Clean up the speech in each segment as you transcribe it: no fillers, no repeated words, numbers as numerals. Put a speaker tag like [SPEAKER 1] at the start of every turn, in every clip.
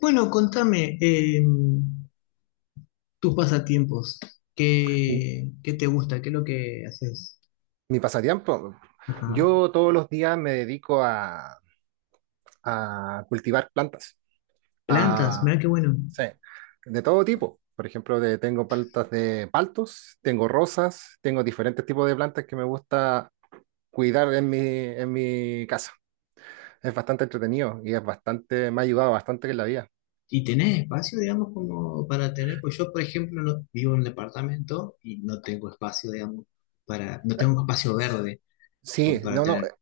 [SPEAKER 1] Bueno, contame tus pasatiempos.
[SPEAKER 2] Mi
[SPEAKER 1] ¿Qué, qué te gusta? ¿Qué es lo que haces?
[SPEAKER 2] mi pasatiempo.
[SPEAKER 1] Ajá.
[SPEAKER 2] Yo todos los días me dedico a cultivar plantas,
[SPEAKER 1] Plantas,
[SPEAKER 2] a,
[SPEAKER 1] mira qué bueno.
[SPEAKER 2] sí, de todo tipo. Por ejemplo, tengo plantas de paltos, tengo rosas, tengo diferentes tipos de plantas que me gusta cuidar en mi casa. Es bastante entretenido y me ha ayudado bastante en la vida.
[SPEAKER 1] ¿Y tenés espacio, digamos, como para tener? Pues yo, por ejemplo, vivo en un departamento y no tengo espacio, digamos, para, no tengo espacio verde como
[SPEAKER 2] Sí,
[SPEAKER 1] para
[SPEAKER 2] no, no.
[SPEAKER 1] tener.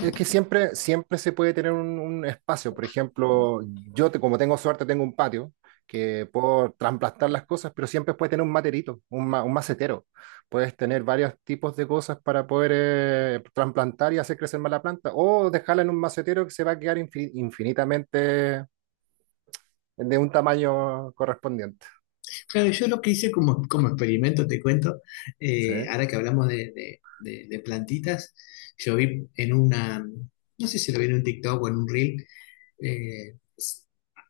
[SPEAKER 2] Es que siempre, siempre se puede tener un espacio. Por ejemplo, como tengo suerte, tengo un patio que puedo trasplantar las cosas, pero siempre puedes tener un materito, un macetero. Puedes tener varios tipos de cosas para poder trasplantar y hacer crecer más la planta, o dejarla en un macetero que se va a quedar infinitamente de un tamaño correspondiente.
[SPEAKER 1] Claro, yo lo que hice como, como experimento, te cuento,
[SPEAKER 2] Sí,
[SPEAKER 1] ahora que hablamos de, de plantitas, yo vi en una, no sé si lo vi en un TikTok o en un reel, eh,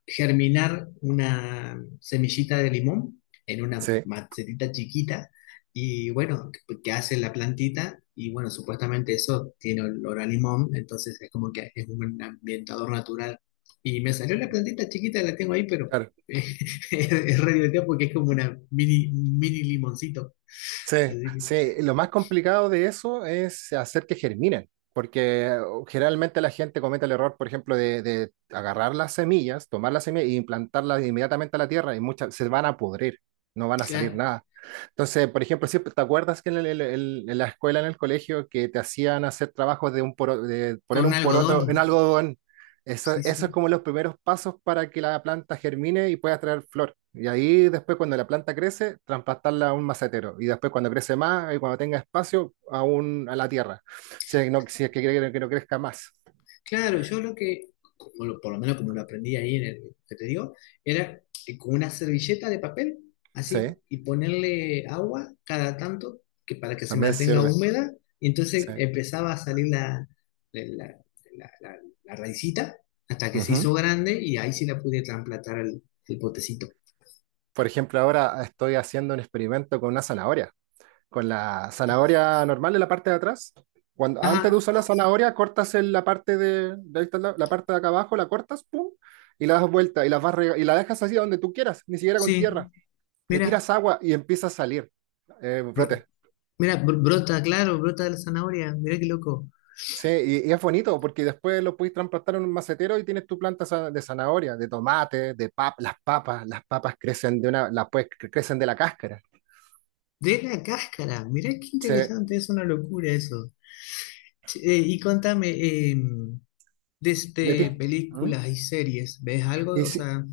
[SPEAKER 1] germinar una semillita de limón en una
[SPEAKER 2] sí,
[SPEAKER 1] macetita chiquita y bueno, que hace la plantita y bueno, supuestamente eso tiene olor a limón, entonces es como que es un ambientador natural. Y me salió la plantita chiquita, la tengo ahí, pero
[SPEAKER 2] claro.
[SPEAKER 1] es, es re divertido porque es como una mini, mini limoncito.
[SPEAKER 2] Sí,
[SPEAKER 1] Así que
[SPEAKER 2] sí, lo más complicado de eso es hacer que germinen, porque generalmente la gente comete el error, por ejemplo, de agarrar las semillas, tomar las semillas e implantarlas inmediatamente a la tierra y muchas se van a pudrir, no van a salir
[SPEAKER 1] ya,
[SPEAKER 2] nada. Entonces, por ejemplo, siempre te acuerdas que en la escuela, en el colegio, que te hacían hacer trabajos de
[SPEAKER 1] con
[SPEAKER 2] poner un
[SPEAKER 1] algodón,
[SPEAKER 2] poroto en algodón. eso,
[SPEAKER 1] sí,
[SPEAKER 2] eso es
[SPEAKER 1] sí.
[SPEAKER 2] como los primeros pasos para que la planta germine y pueda traer flor. Y ahí después, cuando la planta crece, trasplantarla a un macetero. Y después, cuando crece más y cuando tenga espacio, a la tierra. Si es, que no, si es que quiere que no crezca más.
[SPEAKER 1] Claro, yo lo que, como por lo menos como lo aprendí ahí en el que te digo, era con una servilleta de papel,
[SPEAKER 2] Sí,
[SPEAKER 1] así, y ponerle agua cada tanto que para que se
[SPEAKER 2] también
[SPEAKER 1] mantenga
[SPEAKER 2] sirve.
[SPEAKER 1] húmeda, y entonces
[SPEAKER 2] Sí.
[SPEAKER 1] empezaba a salir la, la, la- la raicita hasta que se
[SPEAKER 2] Ujú.
[SPEAKER 1] hizo grande y ahí sí la pude trasplantar al, el potecito.
[SPEAKER 2] Por ejemplo, ahora estoy haciendo un experimento con una zanahoria. Con la zanahoria normal en la parte de atrás. Cuando, antes
[SPEAKER 1] Ajá,
[SPEAKER 2] de usar la zanahoria, cortas en la parte de ahí, está la parte de acá abajo, la cortas, pum, y la das vuelta y la dejas así donde tú quieras, ni siquiera con
[SPEAKER 1] sí,
[SPEAKER 2] tierra. Le
[SPEAKER 1] mira,
[SPEAKER 2] tiras agua y empieza a salir brote.
[SPEAKER 1] mira, brota, claro, brota de la zanahoria, mira qué loco.
[SPEAKER 2] Sí, y es bonito porque después lo puedes transplantar en un macetero y tienes tu planta de zanahoria, de tomate, las papas crecen de una, crecen de la cáscara.
[SPEAKER 1] De la cáscara, mira qué
[SPEAKER 2] Sí.
[SPEAKER 1] interesante, es una locura eso. Che, y contame,
[SPEAKER 2] Y a
[SPEAKER 1] desde
[SPEAKER 2] ti- ¿Mm?
[SPEAKER 1] películas y series, ¿ves algo?
[SPEAKER 2] Y
[SPEAKER 1] O
[SPEAKER 2] si-
[SPEAKER 1] sea,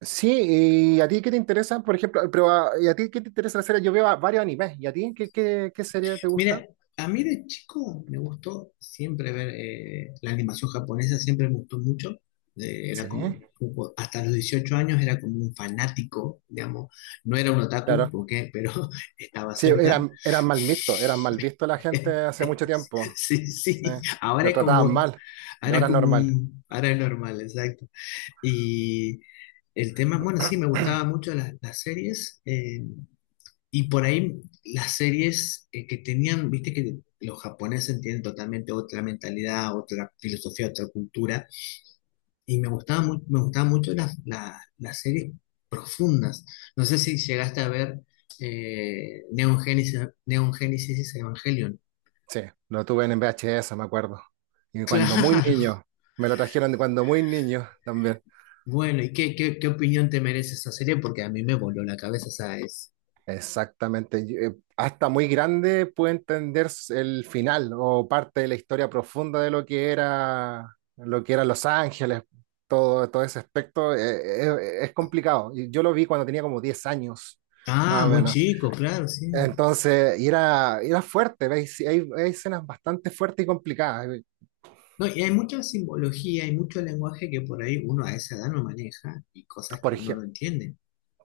[SPEAKER 2] Sí, ¿y a ti qué te interesa? Por ejemplo, pero ¿y a ti qué te interesa la serie? Yo veo varios animes. ¿Y a ti qué serie te gusta?
[SPEAKER 1] mira, a mí de chico me gustó siempre ver la animación japonesa, siempre me gustó mucho. Era
[SPEAKER 2] Sí,
[SPEAKER 1] como, hasta los 18 años era como un fanático, digamos. No era un otaku,
[SPEAKER 2] claro.
[SPEAKER 1] porque, pero estaba
[SPEAKER 2] Sí,
[SPEAKER 1] cerca.
[SPEAKER 2] eran mal vistos, eran mal vistos la gente hace mucho tiempo.
[SPEAKER 1] Sí,
[SPEAKER 2] Sí,
[SPEAKER 1] sí,
[SPEAKER 2] nos trataban mal. Ahora es normal.
[SPEAKER 1] ahora es normal, exacto. Y el tema, bueno, sí, me gustaban mucho las series. Y por ahí las series que tenían, viste que los japoneses tienen totalmente otra mentalidad, otra filosofía, otra cultura. Y me gustaban, me gustaban mucho las, las series profundas. No sé si llegaste a ver eh, Neon Genesis, Neon Genesis Evangelion.
[SPEAKER 2] Sí, lo tuve en VHS, me acuerdo. Y cuando muy
[SPEAKER 1] Claro.
[SPEAKER 2] niño, me lo trajeron de cuando muy niño también.
[SPEAKER 1] Bueno, ¿y qué, qué opinión te merece esa serie? Porque a mí me voló la cabeza, ¿sabes?
[SPEAKER 2] Exactamente. Y hasta muy grande puede entender el final o parte de la historia profunda de lo que era Los Ángeles, todo ese aspecto. Es complicado. Y yo lo vi cuando tenía como 10 años,
[SPEAKER 1] Ah,
[SPEAKER 2] más o
[SPEAKER 1] muy
[SPEAKER 2] menos.
[SPEAKER 1] chico, claro, sí.
[SPEAKER 2] Entonces, y era fuerte. ¿Veis? Sí, hay escenas bastante fuertes y complicadas.
[SPEAKER 1] No, y hay mucha simbología, hay mucho lenguaje que por ahí uno a esa edad no maneja y cosas
[SPEAKER 2] Por
[SPEAKER 1] que uno no
[SPEAKER 2] ejemplo.
[SPEAKER 1] entiende.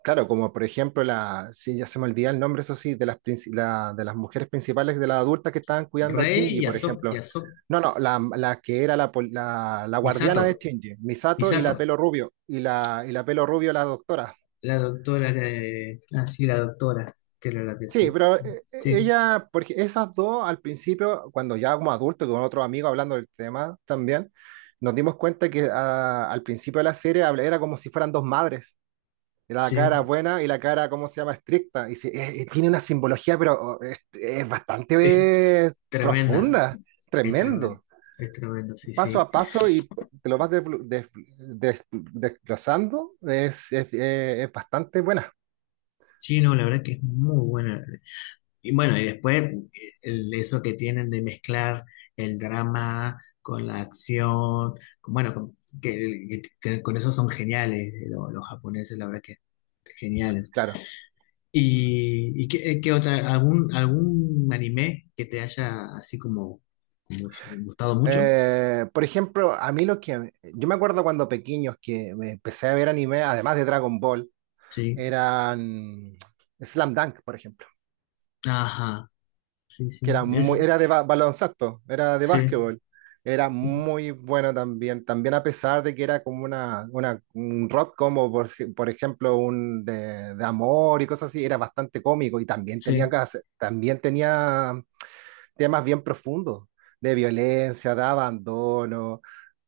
[SPEAKER 2] Claro, como por ejemplo, la, sí, ya se me olvida el nombre, eso sí, de las mujeres principales, de las adultas que estaban cuidando a
[SPEAKER 1] Rey
[SPEAKER 2] Shinji,
[SPEAKER 1] y
[SPEAKER 2] por
[SPEAKER 1] Ahsoka,
[SPEAKER 2] ejemplo. No, no, la que era la guardiana de
[SPEAKER 1] Misato,
[SPEAKER 2] Shinji, Misato, y la
[SPEAKER 1] Misato,
[SPEAKER 2] pelo rubio, y la pelo rubio, la doctora.
[SPEAKER 1] la doctora de... Ah, sí, la doctora, que era la que
[SPEAKER 2] Sí,
[SPEAKER 1] sí.
[SPEAKER 2] pero
[SPEAKER 1] Sí,
[SPEAKER 2] ella, porque esas dos al principio, cuando ya como adulto, con otro amigo hablando del tema también, nos dimos cuenta que ah, al principio de la serie era como si fueran dos madres. La cara
[SPEAKER 1] sí,
[SPEAKER 2] buena y la cara, ¿cómo se llama? Estricta. Y tiene una simbología, pero oh, es
[SPEAKER 1] es
[SPEAKER 2] bastante eh,
[SPEAKER 1] tremenda,
[SPEAKER 2] profunda,
[SPEAKER 1] es tremenda,
[SPEAKER 2] tremendo.
[SPEAKER 1] es tremenda, sí,
[SPEAKER 2] Paso
[SPEAKER 1] sí.
[SPEAKER 2] a paso y te lo vas desglosando, es bastante buena,
[SPEAKER 1] Sí, no, la verdad que es muy buena. Y bueno, y después eso que tienen de mezclar el drama con la acción, bueno, con, que con eso son geniales los, japoneses, la verdad que geniales.
[SPEAKER 2] claro.
[SPEAKER 1] ¿Y, qué, qué otra, algún anime que te haya así como, como gustado mucho?
[SPEAKER 2] Por ejemplo, a mí lo que... Yo me acuerdo cuando pequeños que me empecé a ver anime, además de Dragon Ball,
[SPEAKER 1] Sí,
[SPEAKER 2] eran Slam Dunk, por ejemplo.
[SPEAKER 1] ajá, sí, sí,
[SPEAKER 2] Que
[SPEAKER 1] es,
[SPEAKER 2] era de baloncesto, era de
[SPEAKER 1] sí,
[SPEAKER 2] básquetbol. Era
[SPEAKER 1] sí,
[SPEAKER 2] muy bueno también, también a pesar de que era como un rock, como por, si- por ejemplo de amor y cosas así, era bastante cómico y también tenía,
[SPEAKER 1] sí,
[SPEAKER 2] cas- también tenía temas bien profundos, de violencia, de abandono,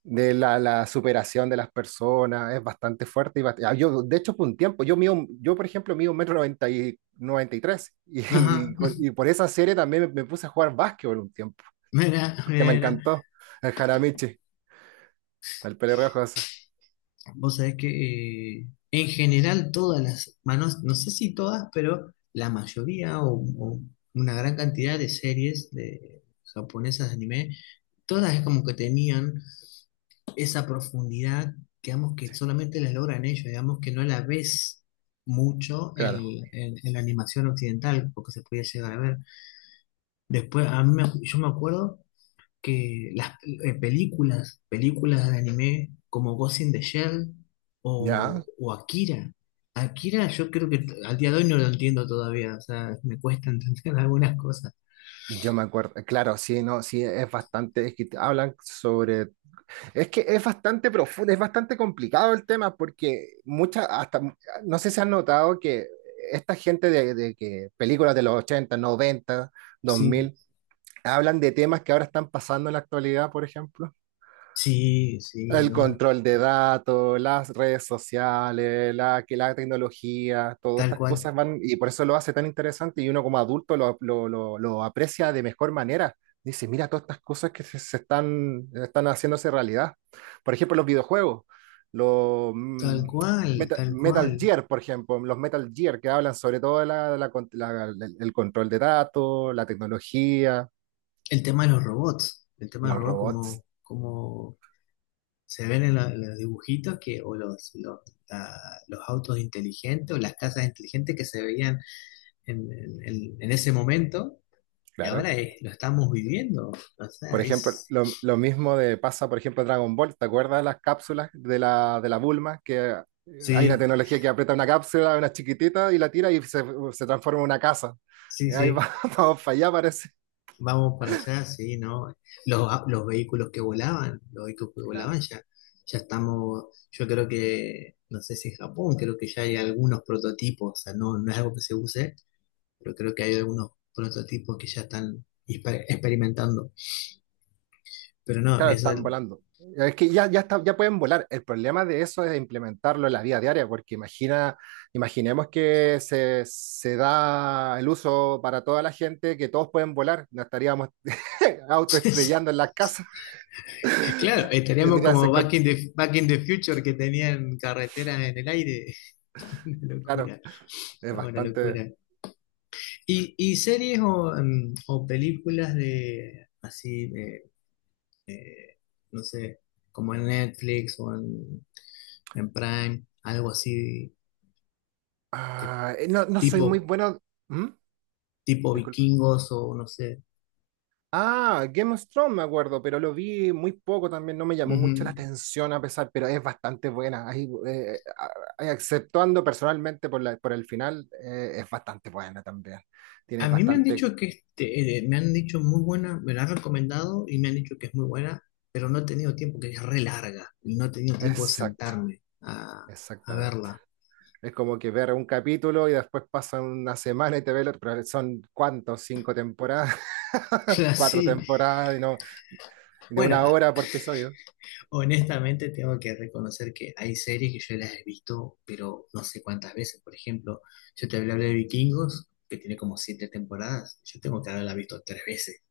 [SPEAKER 2] de la superación de las personas. Es bastante fuerte. Y yo, de hecho, por un tiempo, yo, yo por ejemplo, mido un metro noventa y, 93 y, tres, y,
[SPEAKER 1] ajá,
[SPEAKER 2] y con- y por esa serie también me puse a jugar básquetbol un tiempo,
[SPEAKER 1] mira,
[SPEAKER 2] porque me
[SPEAKER 1] mira, mira.
[SPEAKER 2] encantó el Jaramichi, el pelirrojo ese,
[SPEAKER 1] Vos sabés que en general todas las, manos, no sé si todas, pero la mayoría o una gran cantidad de series de japonesas de anime, todas es como que tenían esa profundidad, digamos que solamente la logran ellos, digamos que no la ves mucho
[SPEAKER 2] claro,
[SPEAKER 1] en, en la animación occidental, porque se podía llegar a ver. Después, a mí yo me acuerdo que las películas, películas de anime como Ghost in the Shell
[SPEAKER 2] ya.
[SPEAKER 1] o Akira. Akira yo creo que al día de hoy no lo entiendo todavía, o sea, me cuesta entender algunas cosas.
[SPEAKER 2] Yo me acuerdo, claro, sí, no, sí, es bastante, es que hablan sobre. Es que es bastante profundo, es bastante complicado el tema, porque muchas, hasta, no sé si han notado que esta gente de que películas de los 80, 90, dos
[SPEAKER 1] Sí,
[SPEAKER 2] mil hablan de temas que ahora están pasando en la actualidad, por ejemplo.
[SPEAKER 1] sí, sí,
[SPEAKER 2] El
[SPEAKER 1] no,
[SPEAKER 2] control de datos, las redes sociales, la tecnología, todas
[SPEAKER 1] tal
[SPEAKER 2] estas
[SPEAKER 1] cual,
[SPEAKER 2] cosas van, y por eso lo hace tan interesante, y uno como adulto lo aprecia de mejor manera. Dice, mira todas estas cosas que se están, haciéndose realidad. Por ejemplo, los videojuegos, los
[SPEAKER 1] tal cual, tal cual.
[SPEAKER 2] Metal Gear, por ejemplo, los Metal Gear que hablan sobre todo de la con- la- el control de datos, la tecnología,
[SPEAKER 1] El tema de los robots, el tema de los
[SPEAKER 2] los
[SPEAKER 1] robots
[SPEAKER 2] robots,
[SPEAKER 1] como, se ven en, los dibujitos que, o los, la- los autos inteligentes o las casas inteligentes que se veían en, en ese momento. Y ahora
[SPEAKER 2] claro.
[SPEAKER 1] lo estamos viviendo. O
[SPEAKER 2] Por
[SPEAKER 1] sea,
[SPEAKER 2] ejemplo,
[SPEAKER 1] es.
[SPEAKER 2] lo mismo pasa, por ejemplo, Dragon Ball. ¿Te acuerdas las cápsulas de la Bulma? Que hay una
[SPEAKER 1] Sí,
[SPEAKER 2] tecnología que aprieta una cápsula, una chiquitita, y la tira y se transforma en una casa.
[SPEAKER 1] sí,
[SPEAKER 2] Y ahí
[SPEAKER 1] sí.
[SPEAKER 2] vamos para allá, parece.
[SPEAKER 1] Vamos para allá, sí, ¿no? Los vehículos que volaban,
[SPEAKER 2] Claro,
[SPEAKER 1] ya, ya estamos, yo creo que, no sé si en Japón, creo que ya hay algunos prototipos, o sea, no, no es algo que se use, pero creo que hay algunos prototipos que ya están experimentando. Pero no,
[SPEAKER 2] claro,
[SPEAKER 1] eso
[SPEAKER 2] están volando. Es que ya, ya, ya pueden volar. El problema de eso es implementarlo en la vida diaria, porque imagina, se da el uso para toda la gente, que todos pueden volar. No estaríamos autoestrellando en las casas.
[SPEAKER 1] claro, estaríamos
[SPEAKER 2] Tendría que
[SPEAKER 1] como
[SPEAKER 2] ser
[SPEAKER 1] Back in the Future que tenían carreteras en el aire. Una
[SPEAKER 2] claro,
[SPEAKER 1] locura,
[SPEAKER 2] es
[SPEAKER 1] no, una
[SPEAKER 2] bastante.
[SPEAKER 1] locura. ¿Y, series o películas de así, de, eh, no sé, como en Netflix o en, Prime, algo así, que
[SPEAKER 2] Ah, no, no soy
[SPEAKER 1] tipo,
[SPEAKER 2] muy bueno. ¿Mm?
[SPEAKER 1] tipo
[SPEAKER 2] Disculpa.
[SPEAKER 1] vikingos o no sé?
[SPEAKER 2] Ah, Game of Thrones me acuerdo, pero lo vi muy poco también, no me llamó mucho la
[SPEAKER 1] Ujú.
[SPEAKER 2] atención, a pesar, pero es bastante buena. Ahí, exceptuando personalmente por por el final, es bastante buena también.
[SPEAKER 1] A
[SPEAKER 2] Tienes
[SPEAKER 1] mí me han dicho
[SPEAKER 2] bastante.
[SPEAKER 1] que este, me han dicho muy buena, me la han recomendado y me han dicho que es muy buena, pero no he tenido tiempo, que es re larga, y no he tenido tiempo de
[SPEAKER 2] Exacto,
[SPEAKER 1] sentarme a,
[SPEAKER 2] exactamente.
[SPEAKER 1] verla.
[SPEAKER 2] Es como que ver un capítulo y después pasa una semana y te ve el otro, pero son cuántos, cinco temporadas,
[SPEAKER 1] Claro,
[SPEAKER 2] cuatro
[SPEAKER 1] sí.
[SPEAKER 2] temporadas, y no, de
[SPEAKER 1] Bueno,
[SPEAKER 2] una hora por episodio.
[SPEAKER 1] honestamente, tengo que reconocer que hay series que yo las he visto, pero no sé cuántas veces. Por ejemplo, yo te hablé de Vikingos, que tiene como siete temporadas. Yo tengo que haberla visto tres veces.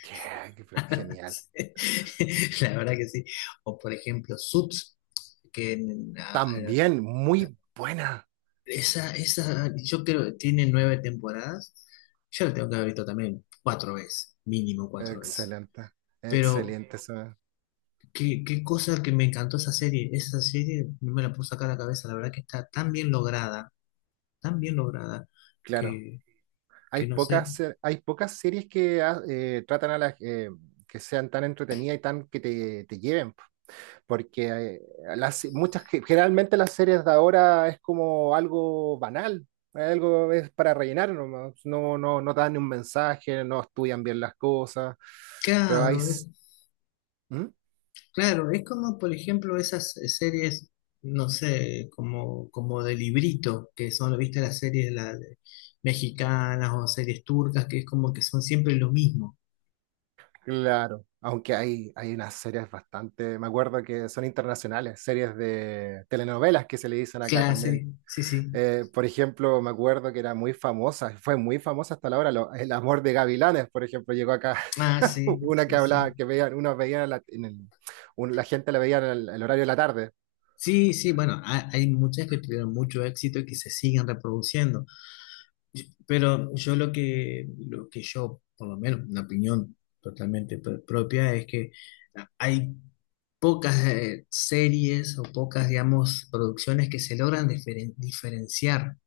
[SPEAKER 2] Qué, qué pero genial.
[SPEAKER 1] Sí, la verdad que sí. O por ejemplo, Suits, que
[SPEAKER 2] También muy buena.
[SPEAKER 1] esa, yo creo que tiene nueve temporadas. Yo la tengo que haber visto también cuatro veces, mínimo cuatro veces.
[SPEAKER 2] Excelente,
[SPEAKER 1] Pero
[SPEAKER 2] excelente.
[SPEAKER 1] qué, cosa que me encantó esa serie. Esa serie no me la puedo sacar a la cabeza. La verdad que está tan bien lograda,
[SPEAKER 2] Claro,
[SPEAKER 1] que,
[SPEAKER 2] hay
[SPEAKER 1] no sé.
[SPEAKER 2] pocas, hay pocas series que ah, tratan a las que sean tan entretenidas y tan que te lleven, porque generalmente las series de ahora es como algo banal, algo es para rellenar nomás, no, no, no dan un mensaje, no estudian bien las cosas, pero hay...
[SPEAKER 1] Claro, es,
[SPEAKER 2] ¿Mm?
[SPEAKER 1] claro, es como, por ejemplo, esas series, no sé, como, de librito, que son, viste, las series mexicanas o series turcas, que es como que son siempre lo mismo.
[SPEAKER 2] Claro, aunque hay unas series bastante, me acuerdo que son internacionales, series de telenovelas, que se le dicen acá también.
[SPEAKER 1] Clase, sí, sí.
[SPEAKER 2] Por ejemplo, me acuerdo que era muy famosa, fue muy famosa hasta la hora, El amor de Gavilanes, por ejemplo, llegó acá,
[SPEAKER 1] Ah, sí,
[SPEAKER 2] una que
[SPEAKER 1] sí,
[SPEAKER 2] hablaba,
[SPEAKER 1] sí.
[SPEAKER 2] que veían, unos veían, la, en el- un- la gente la veía en el horario de la tarde.
[SPEAKER 1] Sí, sí, bueno, hay muchas que tuvieron mucho éxito y que se siguen reproduciendo. Pero yo lo que yo, por lo menos, una opinión totalmente propia, es que hay pocas series o pocas, digamos, producciones que se logran diferenciar.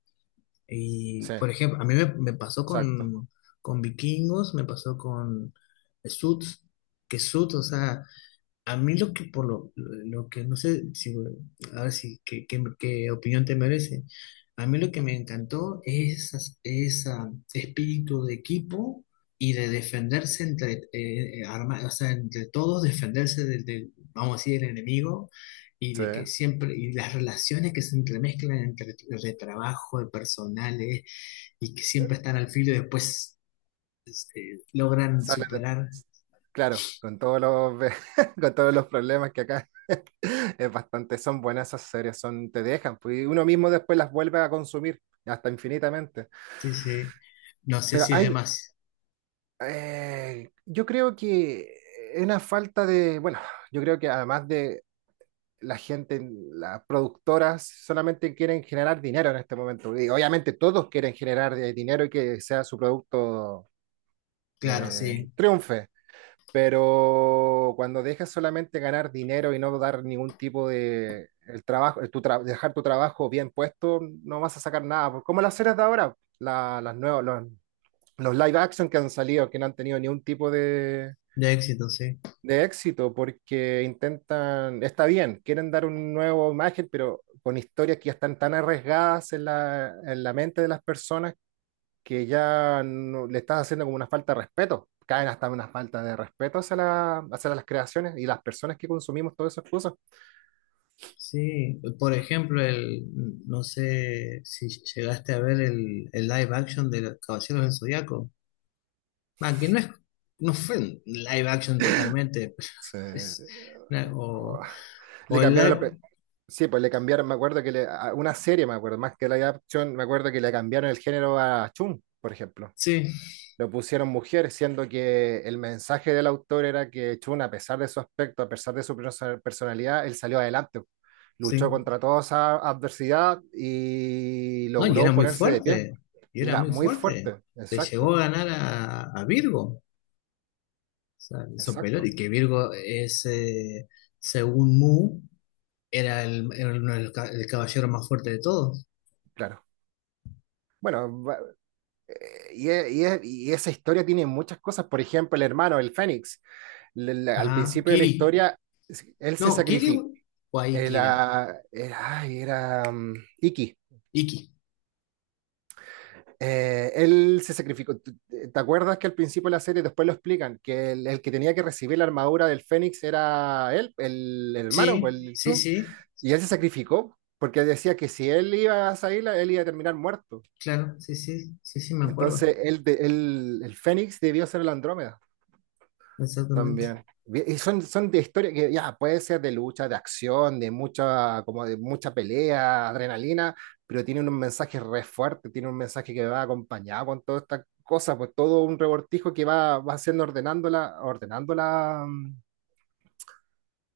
[SPEAKER 1] Y,
[SPEAKER 2] Sí,
[SPEAKER 1] por ejemplo, a mí me pasó
[SPEAKER 2] exacto,
[SPEAKER 1] con, Vikingos, me pasó con Suits, que Suits, o sea, a mí lo que por lo que no sé si a ver si qué, opinión te merece. A mí lo que me encantó es ese espíritu de equipo y de defenderse entre o sea, entre todos, defenderse del, vamos a decir, el enemigo y
[SPEAKER 2] sí.
[SPEAKER 1] de que siempre y las relaciones que se entremezclan entre de trabajo, de personales y que siempre están al filo y después logran
[SPEAKER 2] Sale de-
[SPEAKER 1] superar.
[SPEAKER 2] claro, con todos los, con todos los problemas que acá. Es bastante, son buenas esas series, son, te dejan, pues, y uno mismo después las vuelve a consumir hasta infinitamente.
[SPEAKER 1] Sí, sí. No sé
[SPEAKER 2] Pero
[SPEAKER 1] si es
[SPEAKER 2] hay,
[SPEAKER 1] demasiado.
[SPEAKER 2] yo creo que es una falta de, bueno, yo creo que además de la gente, las productoras solamente quieren generar dinero en este momento. Y obviamente todos quieren generar dinero y que sea su producto
[SPEAKER 1] Claro, sí,
[SPEAKER 2] triunfe. Pero cuando dejas solamente ganar dinero y no dar ningún tipo de el trabajo, dejar tu trabajo bien puesto, no vas a sacar nada, pues. Como las series de ahora, las nuevas, los live action que han salido, que no han tenido ningún tipo de,
[SPEAKER 1] de éxito, sí.
[SPEAKER 2] de éxito, porque intentan, está bien, quieren dar un nuevo imagen, pero con historias que ya están tan arriesgadas en la mente de las personas, que ya le estás haciendo como una falta de respeto, caen hasta una falta de respeto hacia, hacia las creaciones y las personas que consumimos todas esas cosas.
[SPEAKER 1] Sí, por ejemplo, el, no sé si llegaste a ver el, live action de los Caballeros del Zodiaco. Ah, que no es, no fue un live action totalmente, pero
[SPEAKER 2] Se-
[SPEAKER 1] es una- o,
[SPEAKER 2] Le
[SPEAKER 1] o el
[SPEAKER 2] cambiaron la...
[SPEAKER 1] live,
[SPEAKER 2] Sí, pues le cambiaron, me acuerdo que una serie, me acuerdo, más que la adaptación, me acuerdo que le cambiaron el género a Chun, por ejemplo.
[SPEAKER 1] sí,
[SPEAKER 2] Lo pusieron mujer, siendo que el mensaje del autor era que Chun, a pesar de su aspecto, a pesar de su personalidad, él salió adelante, luchó
[SPEAKER 1] sí.
[SPEAKER 2] contra toda esa adversidad y
[SPEAKER 1] No, y era
[SPEAKER 2] logró
[SPEAKER 1] muy
[SPEAKER 2] ponerse de pie.
[SPEAKER 1] fuerte, y
[SPEAKER 2] Y
[SPEAKER 1] era
[SPEAKER 2] era
[SPEAKER 1] muy
[SPEAKER 2] muy
[SPEAKER 1] fuerte.
[SPEAKER 2] fuerte,
[SPEAKER 1] Le llegó
[SPEAKER 2] exacto,
[SPEAKER 1] a ganar a, Virgo, o sea, le hizo pelota,
[SPEAKER 2] exacto,
[SPEAKER 1] y que Virgo es, según Mu, era uno de los el caballero más fuerte de todos.
[SPEAKER 2] claro. Bueno, y esa historia tiene muchas cosas, por ejemplo, el hermano, el Fénix, al
[SPEAKER 1] Ajá,
[SPEAKER 2] principio de la
[SPEAKER 1] Kiri.
[SPEAKER 2] historia, él se
[SPEAKER 1] No, Kiri
[SPEAKER 2] sacrificó.
[SPEAKER 1] o ahí Kira.
[SPEAKER 2] Era, ay, era Iki.
[SPEAKER 1] Iki.
[SPEAKER 2] Él se sacrificó. ¿Te acuerdas que al principio de la serie después lo explican? Que el que tenía que recibir la armadura del Fénix era él, el hermano,
[SPEAKER 1] Sí,
[SPEAKER 2] pues, el
[SPEAKER 1] sí,
[SPEAKER 2] Chun.
[SPEAKER 1] sí,
[SPEAKER 2] Y él se sacrificó porque decía que si él iba a salir, él iba a terminar muerto.
[SPEAKER 1] claro, sí, sí, sí, sí, me acuerdo.
[SPEAKER 2] Entonces, el Fénix debió ser el Andrómeda.
[SPEAKER 1] Exactamente.
[SPEAKER 2] También. Bien, y son de historia que ya puede ser de lucha, de acción, de mucha, como de mucha pelea, adrenalina, pero tiene un mensaje re fuerte, tiene un mensaje que va acompañado con toda esta cosa, pues todo un revoltijo que va haciendo, ordenando la, ordenando la,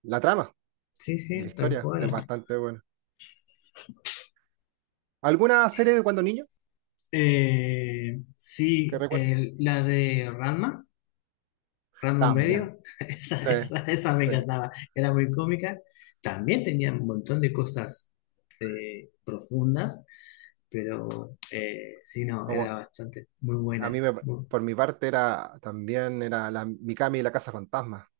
[SPEAKER 2] la trama
[SPEAKER 1] Sí,
[SPEAKER 2] y la
[SPEAKER 1] sí, tal
[SPEAKER 2] historia. Es
[SPEAKER 1] cual.
[SPEAKER 2] bastante bueno. ¿Alguna serie de cuando niño que
[SPEAKER 1] Sí,
[SPEAKER 2] recuerdas?
[SPEAKER 1] la de Ranma,
[SPEAKER 2] También,
[SPEAKER 1] medio, esa,
[SPEAKER 2] sí,
[SPEAKER 1] esa me
[SPEAKER 2] sí.
[SPEAKER 1] encantaba, era muy cómica. También tenía un montón de cosas profundas, pero sí, no,
[SPEAKER 2] Como
[SPEAKER 1] era bastante, muy
[SPEAKER 2] a
[SPEAKER 1] buena.
[SPEAKER 2] mí me-
[SPEAKER 1] Muy-
[SPEAKER 2] por mi parte era también era la Mikami y la Casa Fantasma.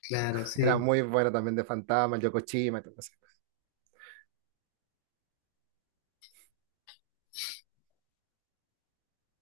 [SPEAKER 1] claro,
[SPEAKER 2] Era
[SPEAKER 1] sí.
[SPEAKER 2] muy bueno también de Fantasma, el Yokoshima y todo eso.